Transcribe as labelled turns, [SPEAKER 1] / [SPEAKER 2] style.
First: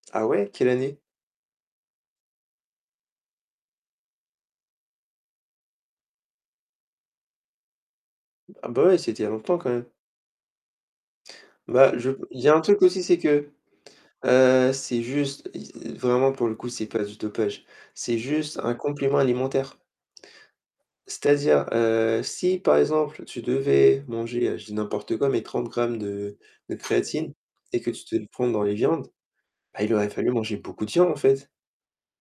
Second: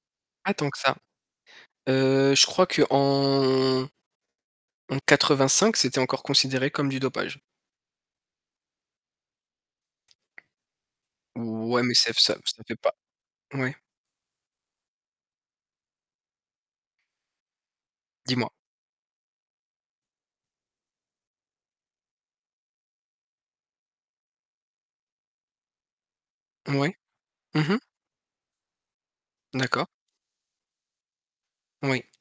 [SPEAKER 1] Ah ouais?
[SPEAKER 2] Pas tant
[SPEAKER 1] Quelle
[SPEAKER 2] que ça.
[SPEAKER 1] année?
[SPEAKER 2] Heu, Je crois qu'en en 85, c'était encore considéré comme du dopage.
[SPEAKER 1] Ah, bah, ouais, c'était il y a longtemps quand même.
[SPEAKER 2] Ouais, mais
[SPEAKER 1] Bah, je
[SPEAKER 2] c'est f ça
[SPEAKER 1] il y a un
[SPEAKER 2] ça fait
[SPEAKER 1] truc
[SPEAKER 2] pas
[SPEAKER 1] aussi, c'est que,
[SPEAKER 2] ouais.
[SPEAKER 1] heu, c'est juste, i e vraiment pour le coup, c'est pas du dopage. C'est
[SPEAKER 2] Dis-moi.
[SPEAKER 1] juste un complément alimentaire. C'est-à-dire, heu, si par exemple tu devais manger, heu, je dis n'importe quoi, mais 30 grammes de de
[SPEAKER 2] Mouais,
[SPEAKER 1] créatine
[SPEAKER 2] mmh mh.
[SPEAKER 1] et que tu te le prends dans les viandes, bah,
[SPEAKER 2] D'accord.
[SPEAKER 1] il aurait fallu manger beaucoup de viande en fait.
[SPEAKER 2] Oui.